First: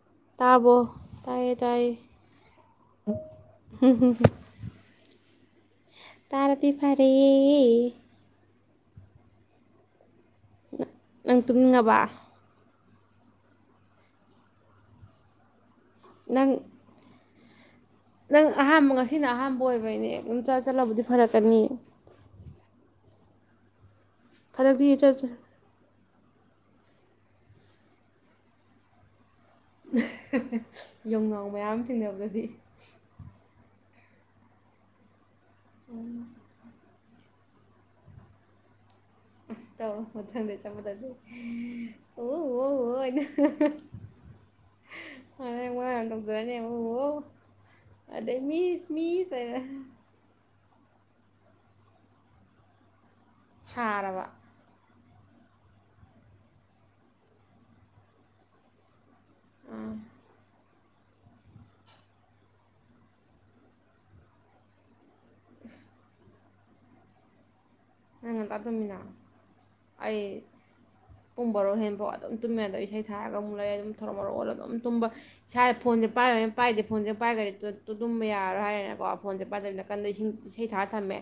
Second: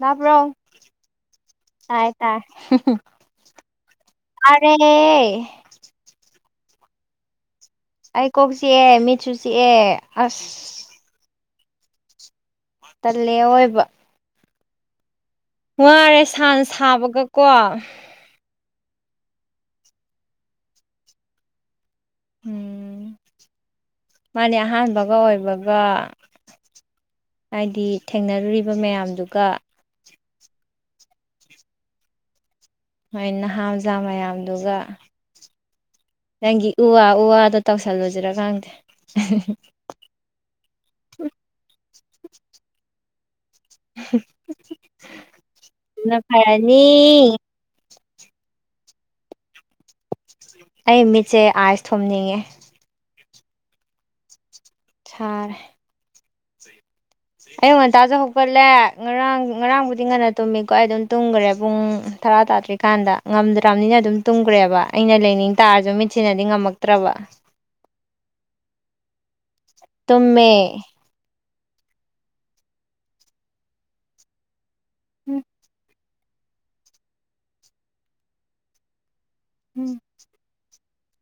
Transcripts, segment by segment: ꯇꯥꯕ꯭ꯔꯣ ꯇꯥꯔꯕꯣ ꯇꯥꯏꯌꯦ ꯇꯥꯏꯌꯦ ꯇꯥꯔ [unintelligible] ꯇꯥꯔꯦ ꯇꯥꯔꯗꯤ ꯐꯔꯦ ꯑꯩ ꯀꯣꯛ ꯆꯤꯛꯑꯦ ꯃꯤꯠꯁꯨꯨ ꯆꯤꯛꯑꯦ ꯑꯁ ꯅ ꯅꯪ ꯇꯨꯝꯅꯤꯡꯉꯥꯕ ꯇꯜꯂꯦ ꯑꯑꯣꯏꯕ ꯉꯥꯔꯦ ꯅꯪ ꯁꯥꯅ ꯁꯥꯕꯒꯀꯣ ꯅꯪ ꯑꯍꯥꯝꯕ ꯉꯁꯤꯅ ꯑꯍꯥꯝꯕ ꯑꯣꯏꯕꯩꯅꯦ ꯗꯨꯝ ꯆꯥꯁꯜꯂꯕꯨꯗꯤ ꯐꯔꯛꯀꯅꯤꯌꯦ ꯎꯝ ꯃꯥꯅꯦ ꯐꯔꯛꯇꯤ ꯑꯍꯥꯟꯕꯒ ꯏꯆꯠ ꯆꯠ ꯑꯣꯏꯕ ꯒ ꯍꯥꯏꯗꯤ ꯊꯦꯡꯅꯔꯨꯔꯤꯕ ꯃꯌꯥꯝꯗꯨꯒ ꯌꯣꯡꯅꯥꯎ ꯃꯌꯥꯝ ꯊꯦꯡꯅꯕꯗꯗꯤ ꯃꯥꯏ ꯅꯍꯥ ꯃꯖꯥ ꯃꯌꯥꯝꯗꯨꯒ ꯅꯪꯒꯤ ꯎꯑꯥ ꯎ ꯑꯥꯗꯣ ꯇꯧꯁꯜꯂꯨꯖꯤꯔ ꯈꯪꯗꯦ ꯇꯧꯔꯣ ꯃꯊꯪꯪꯗ ꯆꯞꯕꯗꯗꯤ ꯑꯣ ꯑꯣ ꯑꯣ ꯍꯥꯏꯅ [unintelligible] ꯑꯗꯨꯅ ꯇꯧꯖꯔꯅꯤ ꯑꯃꯨꯛ ꯐꯔꯅꯤ ꯋꯧ ꯑꯗꯩ ꯃꯤꯁ ꯃꯤꯁ ꯍꯥꯏꯔ ꯑꯩ ꯃꯤꯠꯁꯦ ꯑꯥꯏꯁ ꯊꯣꯝꯅꯤꯡꯉꯦ ꯁꯥꯔꯕ ꯁꯥꯔꯦ ꯑꯌꯨꯛ ꯉꯟꯇꯖꯨ ꯍꯧꯒꯠꯂꯦ ꯉꯔꯥꯡ ꯑꯥ ꯉꯔꯥꯡꯕꯨꯗꯤ ꯉꯟꯅ ꯇꯨꯝꯃꯤꯀꯣ ꯑꯩ ꯑꯗꯨꯝ ꯇꯨꯝꯒ꯭ꯔꯦ ꯄꯨꯡ ꯇꯔꯥ ꯇꯥꯗ꯭ꯔꯤꯀꯥꯟꯗ ꯉꯝꯗ꯭ꯔꯝꯅꯤꯅ ꯑꯗꯨꯝ ꯇꯨꯝꯒ꯭ꯔꯦꯕ ꯑꯩꯅ ꯂꯩꯅꯤꯡ ꯇꯥꯔꯖꯨ ꯃꯤꯠꯁꯤꯅꯗꯤ ꯉꯝꯃꯛꯇ꯭ꯔꯕ ꯅꯪ ꯉꯟꯇꯥ ꯇꯝꯃꯤꯅ ꯑꯩ ꯇꯨꯝꯃꯦ ꯄꯨꯡ ꯕꯔꯣ ꯍꯦꯟꯐꯥꯎ ꯑꯗꯨꯝ ꯇꯨꯝꯃꯦ ꯑꯗꯩ ꯏꯁꯩ ꯊꯥꯔꯒ ꯑꯃꯨꯛ ꯂꯩꯔꯦ ꯑꯗꯨꯝ ꯊꯧꯔꯣ ꯃꯔꯣ ꯑꯣꯜꯂ ꯑꯗꯨꯝ ꯇꯨꯝꯕ ꯎꯝ ꯏꯁꯥ ꯐꯣꯟꯖꯦ ꯄꯥꯏꯌꯣꯏꯅ ꯄꯥꯏꯗꯦ ꯐꯣꯟꯖꯦ ꯄꯥꯏꯒ꯭ꯔꯗꯤ ꯇꯨ ꯇꯨꯝꯕ ꯌꯥꯔꯣꯏ ꯍꯥꯏꯔꯅꯤꯅꯀꯣ ꯐꯣꯟꯖꯦ ꯄꯥꯏꯗꯕꯤ ꯎꯝ ꯅꯀꯟꯗ ꯏꯁꯤꯡ ꯏꯁꯩ ꯊꯥꯔ ꯊꯝꯃꯦ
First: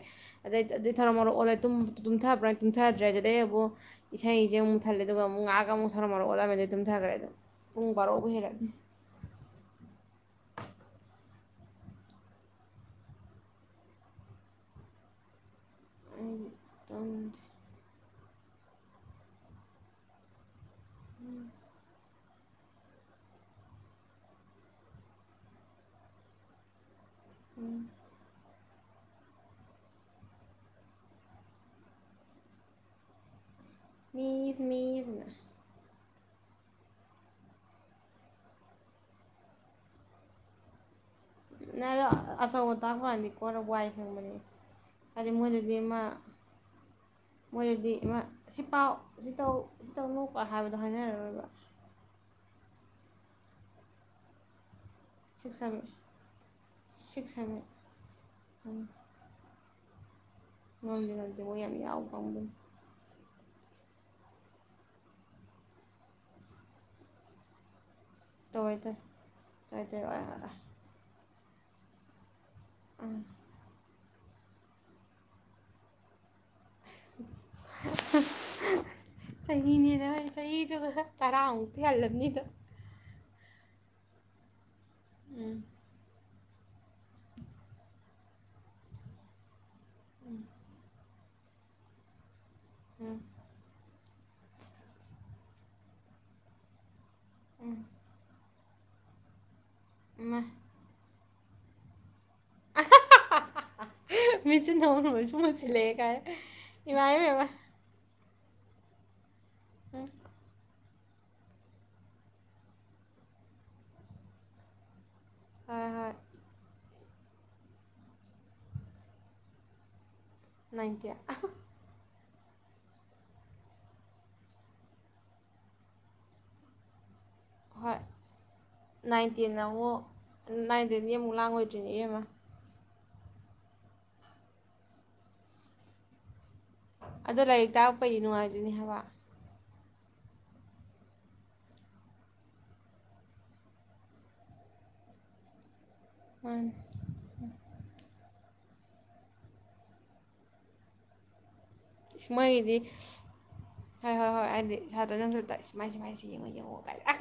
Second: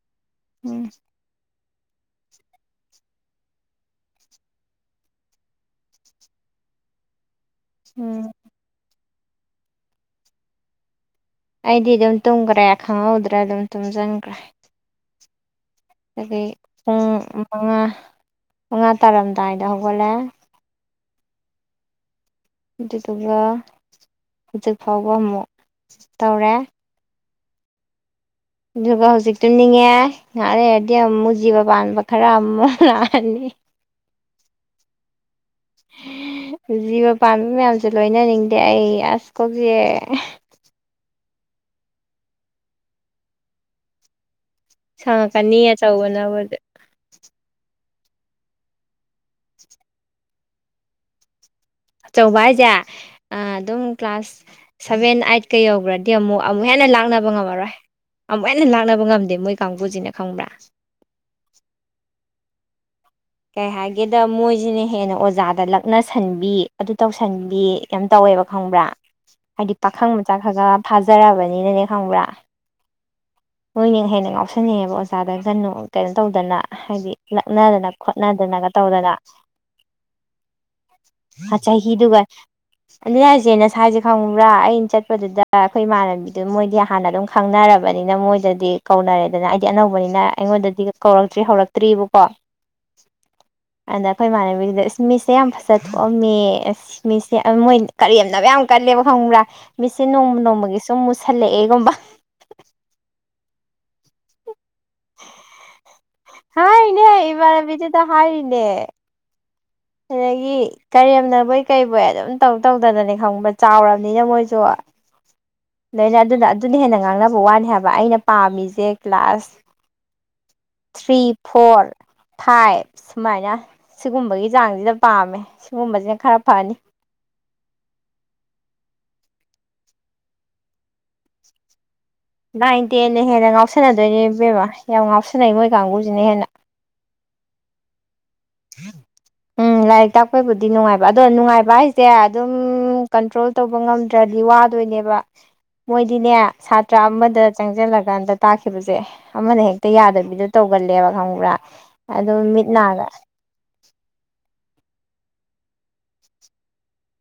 ꯑꯗꯩꯗꯤ ꯎꯝ ꯑꯗꯩ ꯊꯥꯔꯣ ꯃꯥꯔꯣ ꯑꯣꯜꯂꯦ ꯇꯨꯝ ꯇꯨꯝꯊꯕ꯭ꯔꯥ ꯇꯨꯝꯊꯗ꯭ꯔꯦ ꯑꯗꯨꯗꯩ ꯑꯃꯨꯛ ꯏꯁꯩꯖꯦ ꯑꯃꯨꯛ ꯃꯨꯠꯊꯠꯂꯦ ꯑꯗꯨꯒ ꯑꯃꯨꯛ ꯉꯥꯍꯛ ꯑꯃꯨꯛ ꯊꯥꯔꯣ ꯃꯔꯣ ꯑꯣꯜꯂꯝꯃꯦꯗꯩ ꯇꯨꯝꯊꯥꯒ꯭ꯔꯦ ꯑꯗꯨꯝ ꯄꯨꯡ ꯕꯥꯔꯣꯕꯨ ꯎꯝ ꯍꯦꯜꯂꯛꯑ__ ꯑꯩꯗꯤ ꯑꯗꯨꯝ ꯇꯨꯝꯒ꯭ꯔꯦ ꯈꯪꯍꯧꯗ꯭ꯔꯦ ꯑꯗꯨꯝ ꯇꯨꯝꯖꯟꯒ꯭ꯔꯦ ꯑꯩꯗꯤ ꯑꯗꯩ ꯄꯨꯡ ꯇꯧꯅꯤꯡꯗ꯭ꯔꯦ ꯃꯉꯥ ꯃꯉꯥ ꯇꯥꯔꯝꯗꯥꯏꯗ ꯍꯧꯒꯠꯂꯦ ꯎꯝ ꯑꯗꯨꯗꯨꯒ ꯍꯧꯖꯤꯛ ꯐꯥꯎꯕ ꯑꯃꯨꯛ ꯇꯧꯔꯦ ꯎꯝ ꯑꯗꯨꯒ ꯍꯧꯖꯤꯛ ꯇꯨꯝꯅꯤꯡꯉꯦ ꯉꯍꯥꯛ ꯂꯩꯔꯗꯤ ꯑꯃꯨꯛ ꯖꯤꯕ ꯄꯥꯟꯕ ꯈꯔ ꯑꯃꯨꯛ ꯂꯥꯛꯑꯅꯤ ꯃꯤꯁ ꯃꯁꯤꯅ ꯖꯤꯕ ꯄꯥꯟꯕ ꯃꯌꯥꯝꯖꯦ ꯂꯣꯏꯅꯅꯤꯡꯗꯦ ꯑꯩ ꯑꯁ ꯀꯣꯛ ꯆꯤꯛꯑꯦ ꯅꯦꯋꯣ ꯑꯆꯧꯕ ꯇꯥꯛꯄꯀꯥꯟꯗꯤ ꯀꯣꯔꯧ ꯋꯥꯏ ꯁꯡꯕꯅꯦꯕ ꯍꯥꯏꯗꯤ ꯃꯣꯏ ꯁꯪꯉꯛꯀꯅꯤ ꯗꯨꯗꯤ ꯑꯃꯥ ꯑꯆꯧꯕꯅꯕꯨꯗꯤ ꯃꯣꯏꯗꯗꯤ ꯑꯃꯥ ꯁꯤ ꯄꯥꯎ ꯁꯤ ꯇꯧ ꯁꯤ ꯇꯧꯅꯨꯀꯣ ꯍꯥꯏꯕꯗꯣ ꯍꯥꯏꯅꯔꯔꯣꯏꯕ ꯑꯆꯧꯕ ꯍꯥꯏꯖꯦ ꯑꯥ ꯑꯗꯨꯝ ꯀ꯭ꯂꯥꯁ ꯁꯚꯦꯟ ꯁꯤꯛ ꯑꯥꯏꯠꯀꯥ ꯁꯃꯤꯠ ꯌꯧꯕꯒ꯭ꯔꯗꯤ ꯑꯃꯨꯛ ꯑꯃꯨꯛ ꯍꯦꯟꯅ ꯁꯤꯛ ꯂꯥꯛꯅꯕ ꯁꯃꯤꯠ ꯉꯝꯃꯔꯣꯏ ꯑꯃꯨꯛ ꯍꯦꯟꯅ ꯂꯥꯛꯅꯕ ꯉꯝꯗꯦ ꯃꯣꯏ__ ꯀꯥꯡꯕꯨꯨꯖꯤꯅ ꯈꯥꯡꯕ꯭ꯔꯥ ꯉꯝꯗꯦ ꯉꯝꯗꯦ ꯃꯣꯏ ꯌꯥꯝ ꯌꯥꯎ ꯀꯥꯡꯕꯨꯅꯤ ꯀꯩ ꯍꯥꯏꯒꯦꯗ ꯃꯣꯏꯖꯤꯅ ꯍꯦꯟꯅ ꯑꯣꯖꯥꯗ ꯂꯛꯅꯁꯟꯕꯤ ꯑꯗꯨ ꯇꯧꯁꯟꯕꯤ ꯌꯥꯝ ꯇꯧꯋꯦꯕ ꯇꯧꯋꯦ ꯈꯡꯕ꯭ꯔꯥ ꯇꯧꯋꯦ ꯍꯥꯏꯗꯤ ꯇꯧꯋꯦ ꯄꯈꯪ ꯇꯧꯋꯦ ꯃꯆꯥ ꯑꯥ ꯈꯒ ꯐꯥꯖꯔꯛꯑꯕꯅꯤꯅꯅꯦ ꯈꯪꯕ꯭ꯔꯥ ꯎꯝ ꯃꯣꯏꯅ ꯍꯦꯟꯅ ꯉꯥꯎꯁꯟꯅꯩꯌꯦꯕ ꯑꯣꯖꯥꯗ ꯀꯟꯅꯣ ꯀꯩꯅꯣ ꯇꯧꯗꯅ ꯍꯥꯏꯗꯤ ꯂꯛꯅꯗꯅ ꯈꯣꯠꯅꯗꯅꯒ ꯇꯧꯗꯅ ꯆꯍꯤꯅꯦꯅ ꯑꯩ ꯆꯍꯤꯗꯨꯒ ꯇꯔꯥꯃꯨꯛ ꯇꯤ ꯍꯜꯂꯝꯅꯤꯗ ꯑꯗꯨꯅꯦ ꯍꯥꯏꯖꯦ ꯅꯁꯥꯏꯁꯦ ꯈꯪꯕ꯭ꯔꯥ ꯑꯩꯅ ꯆꯠꯄꯗꯨꯗ ꯎꯝ ꯑꯩꯈꯣꯏ ꯏꯃꯥꯟꯅꯕꯤ ꯑꯗꯨꯝ ꯃꯣꯏꯗꯤ ꯍꯥꯟꯅ ꯑꯗꯨꯝ ꯈꯥꯡꯅꯔꯕꯅꯤꯅ ꯃꯣꯏꯗꯗꯤ ꯀꯧꯅꯔꯦꯗꯅ ꯑꯩꯗꯤ ꯑꯅꯧꯕꯅꯤꯅ ꯑꯩꯉꯣꯟꯗꯗꯤ__ ꯀꯧꯔꯛꯇ꯭ꯔꯤ ꯍꯧꯔꯛꯇ꯭ꯔꯤꯕꯀꯣ ꯎꯝ ꯑꯅ__ ꯑꯩꯈꯣꯏ ꯏꯃꯥꯟꯅꯕꯤꯗꯨꯗ ꯏꯁ ꯃꯤꯁꯦ ꯌꯥꯝ ꯐꯖ ꯊꯣꯛꯑꯝꯃꯦ ꯃꯤꯁꯦ ꯑꯃꯣꯏ ꯀꯔꯦꯝꯅꯕ ꯌꯥꯝ__ ꯀꯜꯂꯦꯕ ꯈꯪꯕ꯭ꯔꯥ ꯃꯤꯁꯁꯦ ꯅꯣꯡꯃ ꯏꯃꯥ ꯅꯣꯡꯃꯒꯤ ꯁꯨꯝ ꯃꯨꯁꯜꯂꯛꯑꯦꯒꯨꯝꯕ ꯃꯤꯁꯁꯦ ꯅꯣꯡꯃ ꯅꯣꯡꯃꯒꯤ ꯁꯨꯝ ꯃꯨꯁꯤꯜꯂꯛꯑꯦ ꯀꯥꯏ ꯏꯃꯥꯏꯕꯦꯝꯃ ꯇ ꯍꯥꯏꯔꯤꯅꯦ ꯎꯝ ꯑꯗꯒꯤ ꯀꯔꯦꯝꯅꯕꯣꯏ ꯀꯩꯕꯣꯏ ꯑꯗꯨꯝ ꯇꯧ ꯇꯧꯗꯅꯅꯦ ꯈꯪꯕ꯭ꯔ ꯆꯥꯎꯔꯝꯅꯤꯅ ꯃꯣꯏꯖꯨ ꯍꯣꯏ ꯍꯣꯏ ꯂꯣꯏꯅ ꯑꯗꯨꯅ ꯑꯗꯨꯅ ꯍꯦꯟꯅ ꯉꯥꯡꯅꯕ ꯋꯥꯅꯤ ꯍꯥꯏꯕ ꯑꯩꯅ ꯄꯥꯝꯃꯤꯖꯦ class nine ten three four ꯊꯥꯏꯞ ꯁꯨꯃꯥꯏꯅ ꯁꯤꯒꯨꯝꯕꯒꯤ ꯆꯥꯡꯖꯤꯗ ꯄꯥꯝꯃꯦ ꯁꯤꯒꯨꯝꯕꯁꯤꯅ ꯈꯔ ꯐꯅꯤ ꯍꯣꯏ ꯅꯥꯏꯟꯇꯦꯟꯅ ꯑꯃꯨꯛ ꯅꯥꯏꯟꯇꯦꯟꯗꯤ ꯑꯃꯨꯛ ꯂꯥꯡꯉꯣꯏꯗ꯭ꯔꯤꯅꯦ ꯏꯌꯦꯝꯃ ꯅꯥꯏꯟ ꯇꯦꯟꯅ ꯍꯦꯟꯅ ꯉꯥꯎꯁꯟꯅꯗꯣꯏꯅꯦ ꯏꯕꯦꯕ ꯌꯥꯝ ꯉꯥꯎꯁꯟꯅꯩ ꯃꯣꯏ ꯀꯥꯡꯕꯨꯁꯤꯅ ꯍꯦꯟꯅ꯫ ꯑꯗꯣ ꯂꯥꯏꯔꯤꯛ ꯇꯥꯛꯔꯛꯄꯩꯗꯤ ꯅꯨꯡꯉꯥꯏ ꯎꯝ ꯂꯥꯏꯔꯤꯛ ꯇꯥꯛꯄꯩꯕꯨꯗꯤ ꯅꯨꯡꯉꯥꯏꯕ ꯑꯗꯣ ꯅꯨꯡꯉꯥꯏꯕ ꯍꯥꯏꯁꯦ ꯑꯗꯨꯝ ꯀꯟꯇ꯭ꯔꯣꯜ ꯇꯧꯕ ꯉꯝꯗ꯭ꯔꯗꯤ ꯋꯥꯗꯣꯏꯅꯦꯕ꯫ [inaudible] ꯃꯣꯏꯗꯤꯅꯦ ꯃꯥꯅꯤ ꯁꯥꯇ꯭ꯔ ꯑꯃꯗ ꯆꯪꯁꯤꯜꯂꯀꯥꯟꯗ ꯇꯥꯛꯈꯤꯕꯁꯦ ꯑꯃꯅ ꯍꯦꯛꯇ ꯌꯥꯗꯕꯤꯗꯣ ꯇꯧꯒꯜꯂꯦꯕ ꯈꯪꯕ꯭ꯔꯥ꯫ ꯑꯗꯣ ꯏꯁ ꯃꯤꯠ ꯃꯣꯏꯒꯤꯗꯤ ꯅꯥꯒ ꯍꯣꯏ ꯍꯣꯏ ꯍꯣꯏ ꯍꯥꯏꯗꯤ ꯁꯥꯇ꯭ꯔ ꯅꯨꯡꯁꯤꯠꯇ ꯃꯥꯏꯁꯦ ꯃꯥꯏꯁꯦ ꯌꯦꯡꯉꯣ ꯌꯦꯡꯉꯣ ꯀꯥꯏꯅ꯫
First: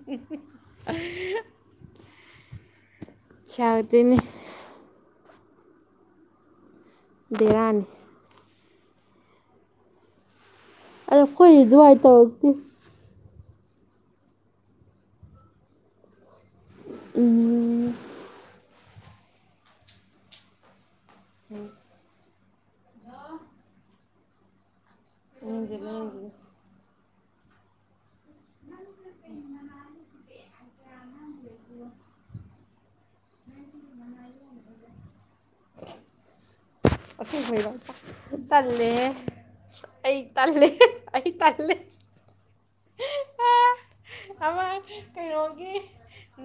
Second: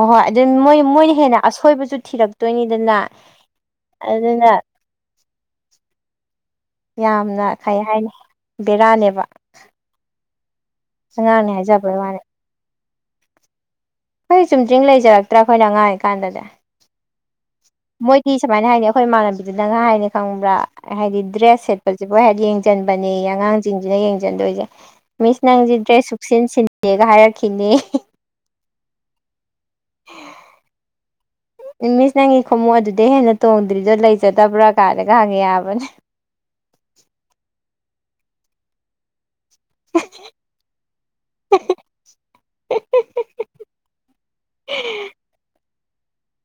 ꯍꯣꯏ ꯍꯣꯏ ꯑꯗꯨ ꯃꯣꯏ ꯃꯣꯏꯅ ꯍꯦꯟꯅ ꯑꯁꯣꯏꯕꯁꯨ ꯊꯤꯔꯛꯇꯣꯏꯅꯤꯗꯅ꯫ ꯌꯥꯇꯤꯅꯤ꯫ ꯑꯗꯨꯅ ꯌꯥꯝꯅ ꯀꯩ ꯕꯦꯔꯥꯅꯤ ꯍꯥꯏꯅꯤ ꯕꯦꯔꯥꯅꯦꯕ꯫ ꯑꯗꯣ ꯑꯉꯥꯡꯅꯦ ꯑꯈꯣꯏꯗꯤ ꯍꯥꯏꯖꯕꯩ ꯑꯗꯨꯃꯥꯏ ꯋꯥꯅꯤ ꯇꯧꯔꯛꯇꯦ꯫ ꯈꯣꯏꯗꯤ ꯆꯨꯝꯗ꯭ꯤꯡ ꯂꯩꯖꯔꯛꯇ꯭ꯔꯥ ꯑꯩꯈꯣꯏꯅ ꯉꯥꯡꯔꯤ ꯀꯥꯟꯗꯗꯤ꯫ ꯎꯝ ꯃꯣꯏꯗꯤ ꯁꯨꯃꯥꯏꯅ ꯍꯥꯏꯅꯦ ꯑꯩꯈꯣꯏ ꯏꯃꯥꯟꯅꯕꯤꯗꯨꯅꯒ ꯍꯥꯏꯅꯦ ꯈꯪꯕ꯭ꯔꯥ ꯍꯥꯏꯗꯤ ꯗ꯭ꯔꯦꯁ ꯁꯦꯠ ꯁꯦꯠꯄꯖꯤꯕꯧ ꯍꯦꯛ ꯌꯦꯡꯁꯤꯟꯕꯅꯦ ꯑꯉꯥꯡꯁꯤꯡꯁꯤꯅ ꯌꯦꯡꯁꯤꯟꯗꯣꯏꯁꯦ ꯃꯤꯁ ꯅꯪꯁꯦ ꯅꯪꯁꯤꯅ ꯗ꯭ꯔꯦꯁ ꯅꯪꯁꯤꯅ ꯁꯛꯆꯟ ꯁꯤ ꯗꯦ ꯀꯥꯏ ꯍꯥꯏꯔꯛꯈꯤꯅꯤꯌꯦ꯫ ꯃꯤꯁ ꯅꯪꯒꯤ ꯈꯣꯡꯃꯨꯞ ꯑꯗꯨꯗꯩ ꯍꯦꯟꯅ ꯇꯣꯡꯗ꯭ꯔꯤꯗꯣ ꯂꯩꯖꯗꯕ꯭ꯔꯥ ꯀꯥꯏꯅꯒꯥꯉꯦ ꯍꯥꯏꯕꯅꯦ꯫ ꯑꯁꯦꯡꯕꯩꯔꯣ? ꯇꯜꯂꯦꯍꯦ꯫ ꯑꯩ ꯇꯜꯂꯦ ꯑꯩ ꯇꯜꯂꯦ꯫ ꯑꯃ ꯀꯩꯅꯣꯒꯤ,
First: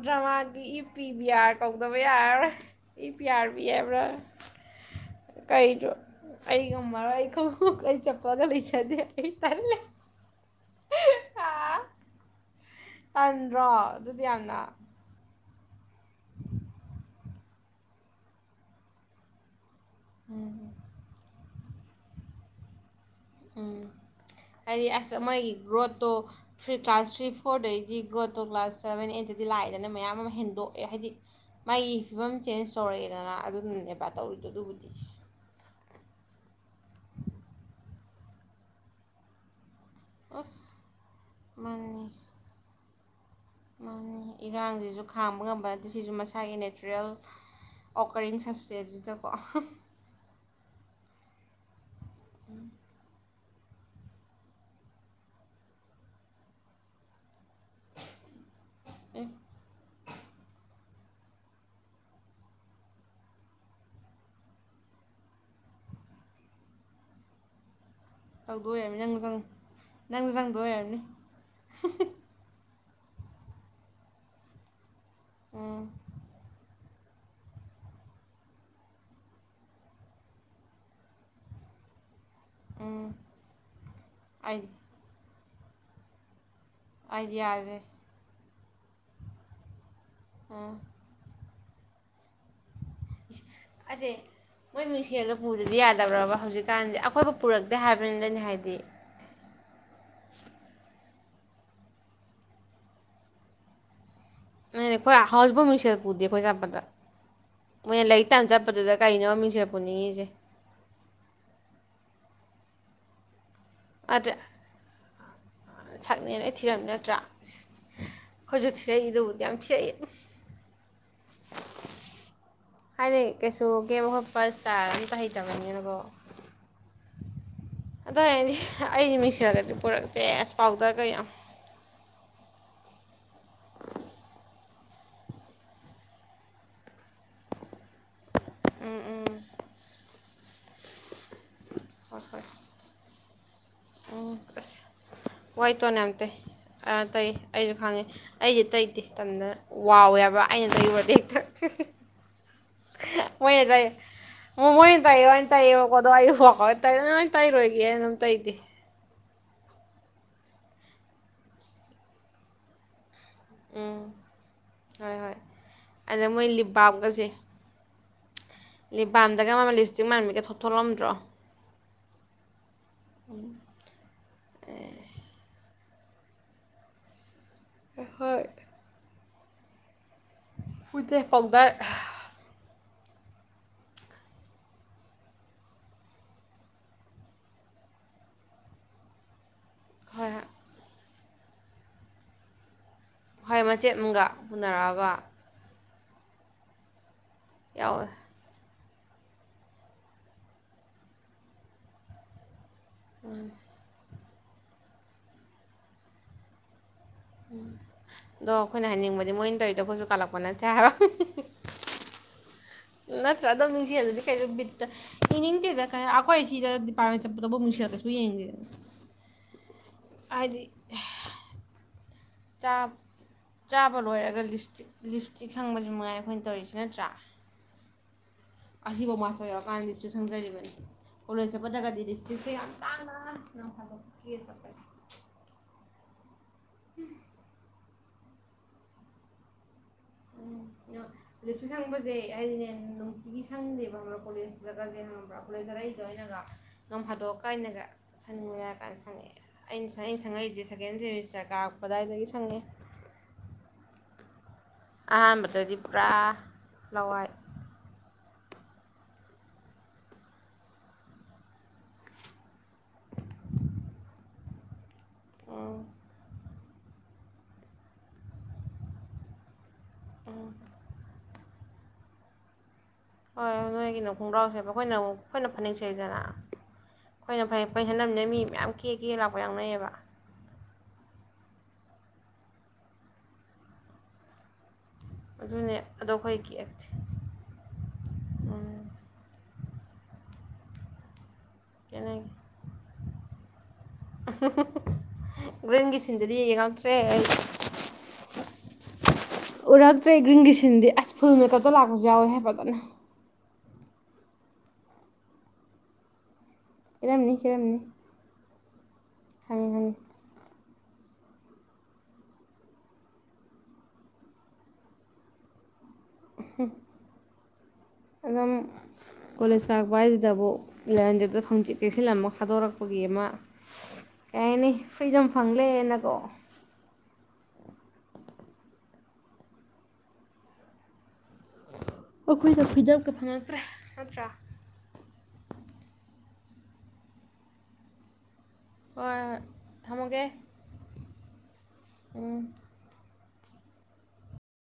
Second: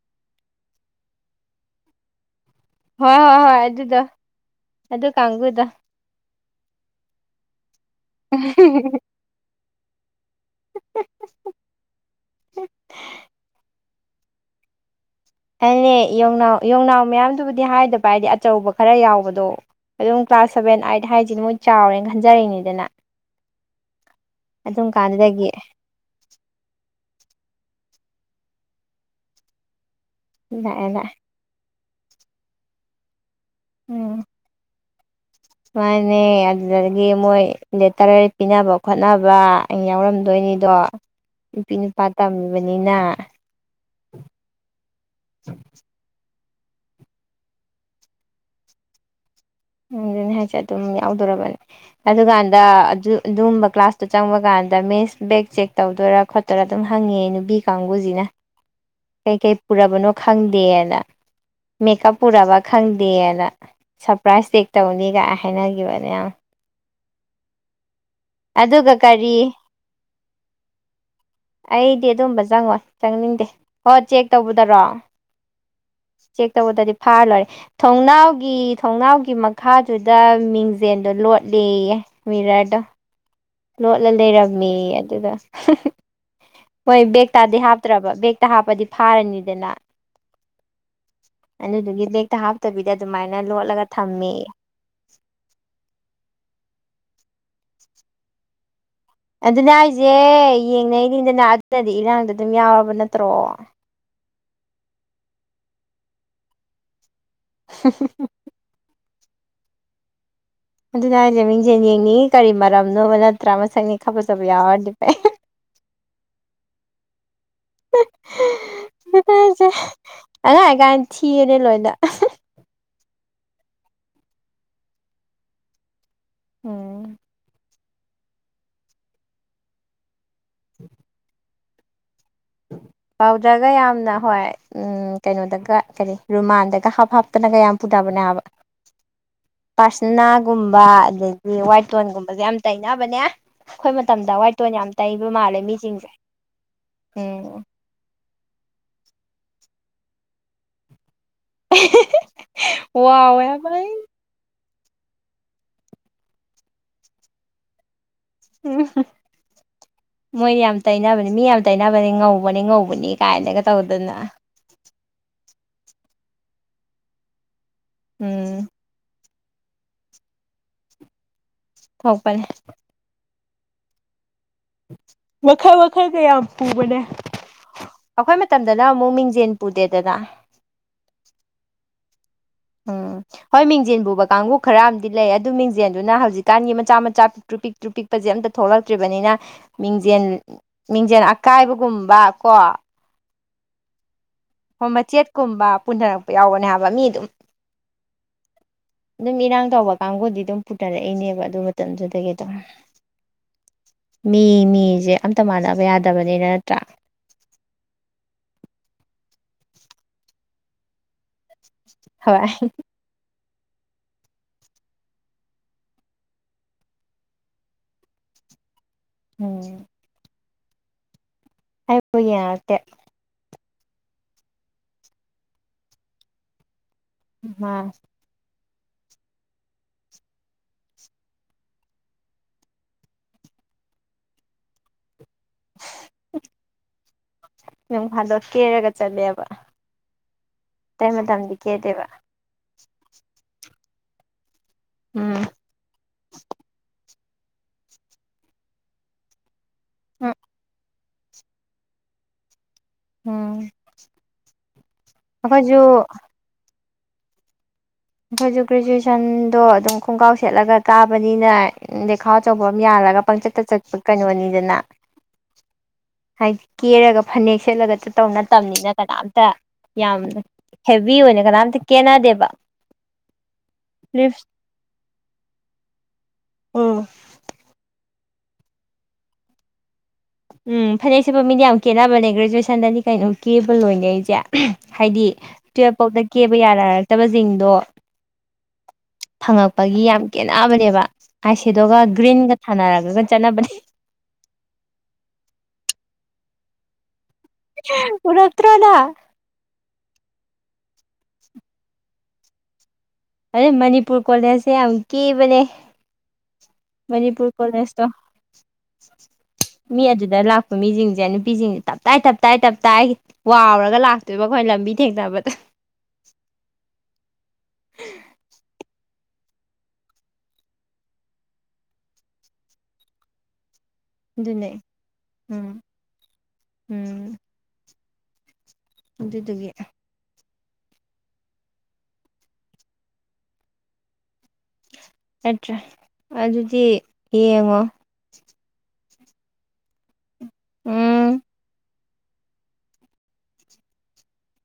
ꯗ꯭ꯔꯃꯥꯒꯤ ꯏ ꯄꯤ ꯕꯤ ꯑꯥꯔ ꯀꯧꯗꯕ ꯌꯥꯔꯔꯣꯏ ꯏ ꯍꯣꯏ ꯄꯤ ꯍꯣꯏ ꯑꯥꯔ ꯍꯣꯏ ꯕꯤ ꯑꯗꯨꯗꯣ ꯍꯥꯏꯕ꯭ꯔꯥ꯫ ꯑꯗꯨ ꯀꯥꯡꯕꯨꯗꯣ ꯀꯔꯤꯗꯣ ꯑꯩ ꯉꯝꯃꯔꯣꯏ ꯑꯩ ꯈꯨꯃꯨꯛ ꯑꯩ ꯆꯠꯄꯜ ꯂꯩꯖꯗꯦ ꯑꯩ ꯇꯜꯂꯦ꯫ [unintelligible] ꯇꯟꯗ꯭ꯔꯣ ꯑꯗꯨꯗꯤ ꯌꯥꯝꯅ꯫ ꯑꯗꯨꯅꯦ ꯌꯣꯡꯅꯥꯎ ꯌꯣꯡꯅꯥꯎ ꯃꯌꯥꯝꯗꯨꯕꯨꯗꯤ ꯍꯥꯏꯗꯕ ꯍꯥꯏꯗꯤ ꯑꯆꯧꯕ ꯈꯔ ꯌꯥꯎꯕꯗꯣ꯫ ꯑꯗꯨꯝ ꯀ꯭ꯂꯥꯁ ꯎꯝ ꯁꯚꯦꯟ ꯑꯥꯏꯠ ꯍꯥꯏꯁꯤꯗꯤ ꯃꯣꯏ ꯆꯥꯎꯔꯦꯅ ꯈꯟꯖꯔꯤꯅꯤꯗꯅ꯫ ꯎꯝ ꯍꯥꯏꯗꯤ ꯑꯗꯨꯝ ꯑꯁ ꯀꯥꯟꯗꯨꯗꯒꯤ ꯃꯣꯏꯒꯤ ꯒ꯭ꯔꯣꯠꯇꯣ ꯊ꯭ꯔꯤ ꯀ꯭ꯂꯥꯁ ꯊ꯭ꯔꯤ ꯐꯣꯔꯗꯩꯗꯤ ꯒ꯭ꯔꯣ ꯇꯧ ꯀ꯭ꯂꯥꯁ ꯁꯕꯦꯟ ꯑꯩꯠꯇꯗꯤ ꯂꯥꯛꯑꯦꯗꯅ ꯃꯌꯥꯝ ꯑꯃ꯫ ꯍꯦꯟꯗꯣꯛꯑꯦ ꯂꯥꯛꯑꯦꯅ ꯍꯥꯏꯗꯤ ꯃꯥꯒꯤ ꯐꯤꯕꯝ ꯆꯦꯟꯖ ꯇꯧꯔꯛꯑꯦꯗꯅ ꯑꯗꯨꯅꯅꯦꯕ ꯇꯧꯔꯤꯗꯣ ꯑꯗꯨꯕꯨꯗꯤ꯫ ꯃꯥꯅꯦ ꯑꯗꯨꯗꯒꯤ ꯃꯣꯏ ꯂꯦꯇꯔ ꯄꯤꯅꯕ ꯈꯣꯠꯅꯕ, ꯑꯁ ꯌꯥꯎꯔꯝꯗꯣꯏꯅꯤꯗꯣ ꯅꯨꯄꯤ ꯅꯨꯄꯥ ꯃꯥꯅꯤ ꯇꯝꯃꯤꯕꯅꯤꯅ꯫ ꯃꯥꯅꯤ ꯏꯔꯥꯡꯁꯤꯁꯨ ꯈꯥꯝꯕ ꯉꯝꯕ ꯅꯠꯇꯦ ꯁꯤꯁꯨ ꯃꯁꯥꯒꯤ ꯅꯦꯆꯔꯦꯜ ꯑꯣꯀꯔꯤꯡ ꯁꯞꯁꯇꯦꯁ ꯑꯗꯨꯗꯀꯣ꯫ ꯑꯗꯨꯅꯤ ꯍꯥꯏꯁꯦ ꯑꯗꯨꯝ ꯌꯥꯎꯗꯣꯔꯕꯅꯦ ꯑꯗꯨꯀꯥꯟꯗ ꯑꯗꯨ ꯑꯗꯨꯒꯨꯝꯕ ꯀ꯭ꯂꯥꯁꯇꯣ ꯆꯪꯕ ꯀꯥꯟꯗ ꯃꯤꯁ ꯕꯦꯛ ꯆꯦꯛ ꯇꯧꯗꯣꯏꯔꯥ ꯈꯣꯠꯇꯣꯏꯔꯥ ꯑꯗꯨꯝ ꯍꯪꯉꯦ ꯅꯨꯄꯤ ꯀꯥꯡꯕꯨꯁꯤꯅ꯫ ꯀꯩ ꯀꯩ ꯄꯨꯔꯕꯅꯣ ꯈꯪꯗꯦꯑꯅ ꯃꯦꯀꯞ ꯄꯨꯔꯕ ꯈꯪꯗꯦꯑꯅ꯫ ꯄ꯭ꯔꯥꯏꯖ ꯆꯦꯛ ꯇꯧꯅꯤꯒ ꯍꯥꯏꯅꯈꯤꯕꯅꯦ ꯌꯥꯝ꯫ ꯑꯗꯨꯒ ꯀꯔꯤ꯫ ꯅꯪꯖꯨ ꯆꯪꯗꯣꯏ ꯑꯣꯏꯔꯝꯅꯤ꯫ ꯑꯩꯗꯤ ꯑꯗꯨꯝꯕ ꯆꯪꯉꯣꯏ ꯆꯪꯅꯤꯡꯗꯦ, ꯍꯣ ꯆꯦꯛ ꯇꯧꯕꯗꯔꯣ? ꯎꯝ ꯆꯦꯛ ꯇꯧꯕꯗꯗꯤ ꯐꯥꯔ ꯂꯣꯏꯔꯦ꯫ ꯊꯣꯡꯅꯥꯎꯒꯤ ꯊꯣꯡꯅꯥꯎꯒꯤ ꯃꯈꯥꯗꯨꯗ ꯃꯤꯡꯖꯦꯟꯗꯣ ꯂꯣꯠꯂꯦꯌꯦ꯫ ꯃꯤꯔꯥ꯭ꯔꯗ ꯎꯝ ꯂꯣꯠꯂ ꯑꯩ ꯂꯩꯔꯝꯃꯤ ꯑꯗꯨꯗ ꯍꯣꯏ ꯕꯦꯒꯛꯇꯗꯤ ꯑꯥꯏꯗꯤꯌꯥꯁꯦ ꯍꯥꯞꯇ꯭ꯔꯕ ꯕꯦꯒꯛꯇ ꯍꯥꯞꯄꯗꯤ ꯐꯥꯔꯅꯤꯗꯅ ꯑꯥ ꯑꯗꯨꯗꯨꯒꯤ ꯕꯦꯒꯛꯇ ꯍꯥꯞꯇꯕꯤꯗ ꯑꯗꯨꯃꯥꯏꯅ ꯂꯣꯠꯂꯒ ꯑꯗꯦ ꯊꯝꯃꯦꯌꯦ ꯃꯣꯏ ꯃꯤꯡꯖꯦꯜꯗꯣ ꯄꯨꯗꯔꯗꯤ ꯌꯥꯗꯕ꯭ꯔꯕ ꯍꯧꯖꯤꯛꯀꯥꯟꯁꯦ ꯑꯩꯈꯣꯏꯕꯨ ꯄꯨꯔꯛꯇꯦ ꯍꯥꯏꯕꯅꯤꯗ ꯑꯩꯅ ꯍꯥꯏꯗꯤ ꯑꯗꯨꯅꯦ ꯍꯥꯏꯁꯦ ꯌꯦꯡꯅꯩꯅꯤꯗꯅ ꯑꯗꯨꯅꯗꯤ ꯏꯔꯥꯡꯗ ꯑꯗꯨꯝ ꯌꯥꯎꯔꯕ ꯅꯠꯇ꯭ꯔꯣ ꯑꯗꯨꯅꯦ ꯑꯩꯈꯣꯏ ꯍꯥꯎꯖꯤꯛꯐꯥꯎ ꯃꯤꯡꯁꯦꯜ ꯄꯨꯗꯦ ꯑꯩꯈꯣꯏ ꯆꯠꯄꯗ ꯃꯣꯏꯅ ꯂꯔꯤꯛ ꯇꯝ ꯆꯠꯄ ꯑꯗꯨꯗ ꯀꯩꯅꯣ ꯃꯤꯡꯖꯦꯜ ꯄꯨꯅꯤꯡꯉꯤꯁꯦ ꯑꯗꯨꯅ ꯍꯥꯏꯁꯦ ꯃꯤꯡꯖꯦꯜ ꯌꯦꯡꯅꯤꯡꯏꯤ ꯀꯔꯤ ꯃꯔꯝꯅꯣꯕ ꯅ ꯇ꯭ꯔꯥꯃꯁꯪꯅꯤ ꯈꯥ ꯐꯖꯕ ꯌꯥꯎꯔꯗꯤ ꯐꯩ ꯁꯛꯅꯦꯅ ꯂꯣꯏ ꯊꯤꯔꯝꯅꯤ ꯅꯠꯇ꯭ꯔꯥ ꯑ ꯑꯩꯈꯣꯏꯁꯨ ꯊꯤꯔꯛꯏ ꯑꯗꯨꯕꯨꯗꯤ ꯌꯥꯝ ꯊꯤꯔꯛꯏ ꯑꯉꯥꯡ ꯑꯣꯏ ꯀꯜ ꯊꯤꯕꯅꯦ ꯂꯣꯏꯅ ꯍꯥꯏꯗꯤ ꯀꯩꯁꯨ ꯀꯦꯕ ꯈꯣꯠꯄ ꯏꯁ꯭ꯇꯥꯔ ꯑꯝꯇ ꯍꯩꯇꯕꯅꯤꯅꯀꯣ ꯎꯝ ꯑꯗꯨ ꯑꯣꯏꯗꯤ ꯑꯩꯗꯤ ꯃꯤꯡꯁꯤꯜꯂꯒꯗꯤ ꯄꯨꯔꯛꯇꯦꯁ ꯄꯥꯎꯗꯔ ꯀꯌꯥꯝ ꯄꯥꯎꯗꯔꯒ ꯌꯥꯝꯅ ꯍꯣꯏ ꯎꯝ ꯀꯩꯅꯣꯗꯒ ꯀꯔꯤ ꯔꯨꯃꯥꯟꯗꯒ ꯍꯥꯞ ꯍꯥꯞꯇꯅꯒ ꯌꯥꯝ ꯄꯨꯅꯕꯅꯦ ꯍꯥꯏꯕ ꯎꯝ ꯎꯝ ꯄꯔꯁꯅꯥꯒꯨꯝꯕ ꯑꯗꯒꯤ ꯋꯥꯏꯠ ꯍꯣꯏ ꯇꯣꯟꯒꯨꯝꯕꯖꯦ ꯍꯣꯏ ꯌꯥꯝ ꯇꯩꯅꯅꯕꯅꯦ ꯑꯩꯈꯣꯏ ꯎꯝ ꯃꯇꯝꯗ ꯋꯥꯏꯠꯇꯣꯟ ꯑꯁ ꯌꯥꯝ ꯇꯩꯕ ꯃꯥꯜꯂꯦ ꯋꯥꯏ ꯇꯣꯟ ꯃꯤꯁꯤꯡꯖꯦ ꯌꯥꯝ ꯇꯩ ꯇꯩ ꯑꯩꯁꯨ ꯈꯪꯉꯦ ꯑꯩꯗꯤ ꯇꯩꯗꯦ ꯇꯟꯗꯅ ꯋꯥꯎꯋꯦꯕ ꯑꯩꯅ ꯇꯩꯔꯨꯔꯗꯤ‌ ꯍꯦꯛꯇ ꯋꯥꯎꯋꯦ ꯃꯣꯏ ꯍꯥꯏꯕ ꯇꯥꯏ ꯑꯩ ꯑꯣ ꯃꯣꯏꯅ ꯇꯥꯏꯌꯣꯅ ꯇꯩꯌꯦꯕꯀꯣꯗꯣ ꯑꯩ ꯋꯥꯎꯋꯦ ꯇꯂꯦ ꯇꯩꯔꯣꯏꯒꯦꯅ ꯑꯗꯨꯝ ꯇꯩꯗꯦ ꯎ ꯃꯣꯏꯅ ꯌꯥꯝ ꯇꯩꯅꯕꯅꯤ ꯃꯤ ꯌꯥꯝ ꯇꯩꯅꯕꯅꯤ ꯉꯧꯕꯅꯦ ꯉꯧꯕꯅꯤ ꯀꯥꯏꯅꯒ ꯎꯝ ꯇꯧꯗꯅ ꯍꯣꯏ ꯍꯣꯏ ꯑꯗ ꯃꯣꯏ ꯂꯤꯞꯕꯥꯞꯀꯁꯦ ꯎꯝ ꯂꯤꯞꯕꯥꯝꯗꯒ ꯑꯃ ꯂꯤꯞꯁꯇꯤꯛ ꯃꯥꯟꯕꯤꯒ ꯊꯣꯠ ꯊꯣꯛꯂꯝꯗ꯭ꯔꯣ ꯊꯣꯛꯄꯅꯦ ꯃꯈꯜ ꯃꯈꯜꯒ ꯌꯥꯝ ꯄꯨꯕꯅꯦ ꯑꯩꯈꯣꯏ ꯍꯣꯏ ꯃꯇꯝ ꯗꯅ ꯑꯃꯨꯛ ꯃꯤꯡꯖꯦꯜ ꯄꯨꯗꯦꯗꯅ ꯍꯨꯏꯠꯇꯦ ꯄꯥꯎꯗꯔ ꯎꯝ ꯍꯣꯏ ꯃꯤꯡꯖꯦꯟ ꯄꯨꯕ ꯀꯥꯡꯕꯨ ꯈꯔ ꯑꯃꯗꯤ ꯂꯩ ꯑꯗꯨ ꯃꯤꯡꯖꯦꯜꯗꯨꯅ ꯍꯧꯖꯤꯛꯀꯥꯟꯒꯤ ꯃꯆꯥ ꯃꯆꯥ ꯄꯤꯛꯇ꯭ꯔꯨ ꯄꯤꯛꯇ꯭ꯔꯨ ꯑꯄꯤꯛ ꯑꯝꯇ ꯊꯣꯛꯂꯛꯇ꯭ꯔꯤꯕꯅꯤꯅ ꯃꯤꯡꯖꯦꯜ ꯍꯣꯏ ꯍꯣꯏ ꯃꯤꯡꯖꯦꯜ ꯑꯀꯥꯏꯕꯒꯨꯝꯕ ꯀꯣ ꯍꯣꯏ ꯃꯆꯦꯠ ꯃꯒ ꯍꯣꯏ ꯃꯆꯦꯠꯀꯨꯝꯕ ꯄꯨꯅꯔꯛꯄ ꯌꯥꯎꯕꯅꯦ ꯍꯥꯏꯕ ꯃꯤ ꯑꯗꯨꯝ ꯌꯥꯎꯋꯦ ꯑꯗꯨꯝ ꯏꯔꯥꯡ ꯇꯧꯕ ꯀꯥꯡꯕꯨꯗꯤ ꯑꯗꯨꯝ ꯄꯨꯅꯔꯛꯏꯅꯦꯕ ꯑꯗꯨꯏ ꯃꯇꯝꯗꯨꯗꯒꯤ ꯑꯗꯨꯝ ꯎꯝ ꯃꯤ ꯃꯤꯁꯦ ꯑꯝꯇ ꯃꯥꯟꯅꯕ ꯌꯥꯗꯕꯅꯤꯅ ꯅꯠꯇ꯭ꯔꯥ ꯑꯗꯣ ꯑꯩꯈꯣꯏꯅ ꯍꯥꯏꯅꯤꯡꯕꯗꯤ ꯃꯣꯏ ꯇꯧꯔꯤꯗꯣ ꯑꯩꯈꯣꯏꯁꯨ ꯀꯥꯜꯂꯛꯄ ꯅꯠꯇꯦ ꯍꯥꯏꯕ ꯍꯣꯏ ꯅꯠꯇ꯭ꯔ ꯑꯗꯨ ꯃꯤꯡꯁꯦꯜꯗꯗꯤ ꯀꯩꯅꫭ ꯕꯤꯠꯇ ꯌꯦꯡꯅꯤꯡꯗꯩꯗ ꯀꯌꯥ ꯑꯈꯣꯏ ꯁꯤꯗ ꯗꯤꯄꯥꯔꯃꯦꯟ ꯆꯠꯄꯗꯕꯨꯛ ꯃꯤꯡꯁꯦꯜ ꯀꯩꯁꯨ ꯌꯦꯡꯗꯦ ꯎꯝ ꯍꯥꯏꯗꯤ ꯑꯩꯕꯨ ꯆꯥ ꯌꯦꯡꯉꯛꯇꯦ ꯆꯥꯕ ꯂꯣꯏꯔꯒ ꯂꯤꯞꯁꯇꯤꯛ ꯂꯤꯞꯁꯇꯤꯛ ꯁꯪꯕꯖꯤ ꯃꯉꯥꯏ ꯑꯩꯈꯣꯏꯅ ꯇꯧꯔꯤꯖꯤ ꯅꯠꯇ꯭ꯔꯥ ꯑꯥ [unintelligible] ꯀꯣꯂꯦꯖ ꯆꯠꯄꯗꯒꯗꯤ ꯂꯤꯞꯇꯤꯞꯁꯦ ꯌꯥꯝ ꯇꯥꯡꯅ ꯅꯣꯡꯐꯗꯣꯛ ꯀꯦꯔ ꯆꯠꯄꯖꯦ [unintelligible] [unintelligible] ꯅꯣꯡꯐꯥꯗꯣꯛ ꯀꯦꯔꯒ ꯆꯠꯂꯦꯕ ꯎꯝ ꯑꯗꫭ ꯑꯇꯩ ꯃꯇꯝꯗꯤ ꯂꯤꯞꯁꯇꯤꯞ ꯀꯦꯗꯦꯕ ꯁꯪꯕꯖꯦ ꯍꯥꯏꯗꯤꯅꯦ ꯅꯨꯡꯇꯤꯒꯤ ꯁꯪꯗꯦꯕ ꯎꯝ ꯀꯣꯂꯦꯖ [unintelligible] ꯗꯣꯑꯩꯅꯒ ꯅꯣꯡ ꯐꯥꯗꯣꯛꯀ ꯑꯩꯅꯒ ꯁꯪꯅꯤꯡꯉꯦ ꯍꯥꯏꯔ ꯀꯥꯟ ꯁꯪꯉꯛꯑꯦ ꯑꯩꯅ ꯁꯪ ꯑꯩꯅ ꯎꯝ ꯁꯪꯉꯛꯏꯁꯦ ꯁꯦꯀꯦꯟ ꯁꯦꯃꯤꯁꯇꯔ ꯀꯥꯔꯛꯄ ꯑꯗꯥꯏꯗꯒꯤ ꯁꯪꯉꯦ ꯎꯝ ꯑꯍꯥꯟꯕꯗꯗꯤ ꯑꯩꯈꯣꯏꯁꯨ ꯄꯨꯔꯥ ꯂꯋꯥꯏ ꯑꯩꯈꯣꯏꯖꯨ ꯒ꯭ꯔꯦꯖꯨꯑꯦꯁꯟꯗꯣ ꯑꯗꯨꯝ ꯈꯣꯡꯒ꯭ꯔꯥꯎ ꯁꯦꯠꯂꯒ ꯀꯥꯕꯅꯤꯅ ꯂꯩꯈꯥꯎ ꯑꯆꯧꯕ ꯑꯝ ꯌꯥꯜꯂꯒ ꯄꯪꯆꯠ ꯇꯆꯠꯄ ꯀꯩꯅꯣꯅꯤꯗꯅ ꯎꯝ ꯍꯥꯏꯗꯤ ꯀꯦꯔꯒ ꯐꯅꯦꯛ ꯁꯦꯠꯂꯒ ꯆꯠꯇꯧ ꯅꯠꯇꯝꯅꯤꯅ ꯀꯅꯥꯝꯇ ꯌꯥꯝꯅ ꯍꯦꯚꯤ ꯑꯣꯏꯅ ꯀꯅꯥꯝꯇ ꯀꯦꯅꯗꯦꯕ ꯍꯣꯏ ꯅꯣꯏꯒꯤꯅ ꯂꯤꯞꯁ ꯈꯣꯡꯒ꯭ꯔꯥꯎꯁꯦꯞꯄ ꯑꯈꯣꯏꯅ ꯑꯃꯨꯛ ꯑꯈꯣꯏꯅ ꯐꯅꯦꯛꯁꯦꯠꯂꯤꯗꯅ ꯎꯝ ꯑꯩꯈꯣꯏꯅ ꯐꯩꯅꯦꯛ ꯐꯅꯩꯛ ꯁꯦꯠꯅꯝꯅꯤꯅ ꯃꯤ ꯃꯌꯥꯝ ꯀꯦ ꯀꯦ ꯂꯥꯛꯄ ꯌꯥꯎꯅꯩꯌꯦꯕ ꯎꯝ ꯐꯅꯦꯛ ꯁꯦꯠꯄ ꯃꯤꯗꯤ ꯌꯥꯝ ꯀꯦꯅꯕꯅꯦ ꯒ꯭ꯔꯦꯖꯨꯋꯦꯁꯟꯗꯗꯤ ꯀꯩꯅꯣ ꯀꯦꯕ ꯂꯣꯏꯅꯩꯖꯦ ꯍꯥꯏꯗꯤ ꯑꯗꯨꯅꯦ ꯑꯗꯣ ꯇꯨꯌꯦꯞꯐꯥꯎꯗ ꯑꯩꯈꯣꯏ ꯀꯦ ꯀꯦꯕ ꯌꯥꯔꯑ ꯇꯕꯖꯤꯡꯗꯣ ꯐꯪꯉꯛꯄꯒꯤ ꯌꯥꯝ ꯀꯦꯅꯕꯅꯦꯕ ꯑꯥꯏꯁꯦꯗꯣꯒ ꯒ꯭ꯔꯤꯟꯒ ꯊꯥꯅꯔꯒꯒ ꯆꯠꯅꯕꯅꯦ ꯒꯔꯤꯟꯒꯤ ꯁꯤꯟꯗꯨꯗꯤ ꯌꯦꯡꯉꯛꯇ꯭ꯔꯦ ꯑꯩ ꯎꯔꯛꯇ꯭ꯔꯣ ꯅꯪ ꯎꯔꯛꯇ꯭ꯔꯦ ꯒ꯭ꯔꯤꯟꯒꯤ ꯁꯤꯟꯗꯤ ꯑꯁ ꯐꯨꯜ ꯃꯦꯀꯞꯇ ꯂꯥꯛꯄꯖꯨ ꯌꯥꯎꯋꯦꯍꯦ ꯐꯖꯅ ꯑꯗꯩ ꯃꯅꯤꯄꯨꯔ ꯀꯣꯂꯦꯖꯁꯦ ꯌꯥꯝ ꯀꯦꯕꯅꯦ ꯀꯦꯔꯝꯅꯤ ꯃꯅꯤꯄꯨꯔ ꯀꯦꯔꯝꯅꯤ ꯀꯣꯂꯦꯖꯇꯣ [inaudible] ꯃꯤ ꯑꯗꯨꯗ ꯂꯥꯛꯄ ꯃꯤꯖꯤꯡꯖꯦ ꯅꯨꯄꯤꯖꯤꯡꯖꯦ ꯇꯞ ꯇꯥꯏ ꯇꯞ ꯇꯥꯏ ꯇꯞ ꯇꯥꯏ ꯋꯥꯎꯔꯒ ꯂꯥꯛꯇꯣꯏꯕ ꯑꯈꯣꯏ ꯂꯝꯕꯤ ꯊꯦꯡꯅꯕꯗ ꯍꯝ ꯑꯗꯨꯝ ꯀꫭꯂꯦꯁ ꯀꯥꯔꯛꯄ ꯍꯥꯏꯖꯤꯗꯕꯨ ꯂꯩꯔꯝꯗꯤꯗ ꯈꯪꯆꯤꯛ ꯆꯤꯛꯁꯂꯝꯃ ꯊꯥꯗꫭꯔꯛꯄꯒꯤ ꯑꯃ ꯀꯩ ꯑꯗꯨꯅꯦ ꯍꯥꯏꯅꯤ ꯐ꯭ꯔꯤꯗꯝ ꯎꯝ ꯐꯪꯂꯦꯅꯀꯣ ꯎꯝ ꯑꯗꯨꯗꯨꯒꯤ ꯑꯈꯣꯏꯅ ꯐ꯭ꯔꯤꯗꯝꯒ ꯐꯪꯉꯛꯇ꯭ꯔꯦ ꯅꯠꯇ꯭ꯔꯥ ꯅꯠꯇ꯭ꯔꯦ ꯑꯗꯨꯗꯤ ꯌꯦꯡꯉꯣ ꯍꯥꯏ ꯍꯣꯏ ꯊꯝꯃꯒꯦ ꯎꯝ ꯎꯝ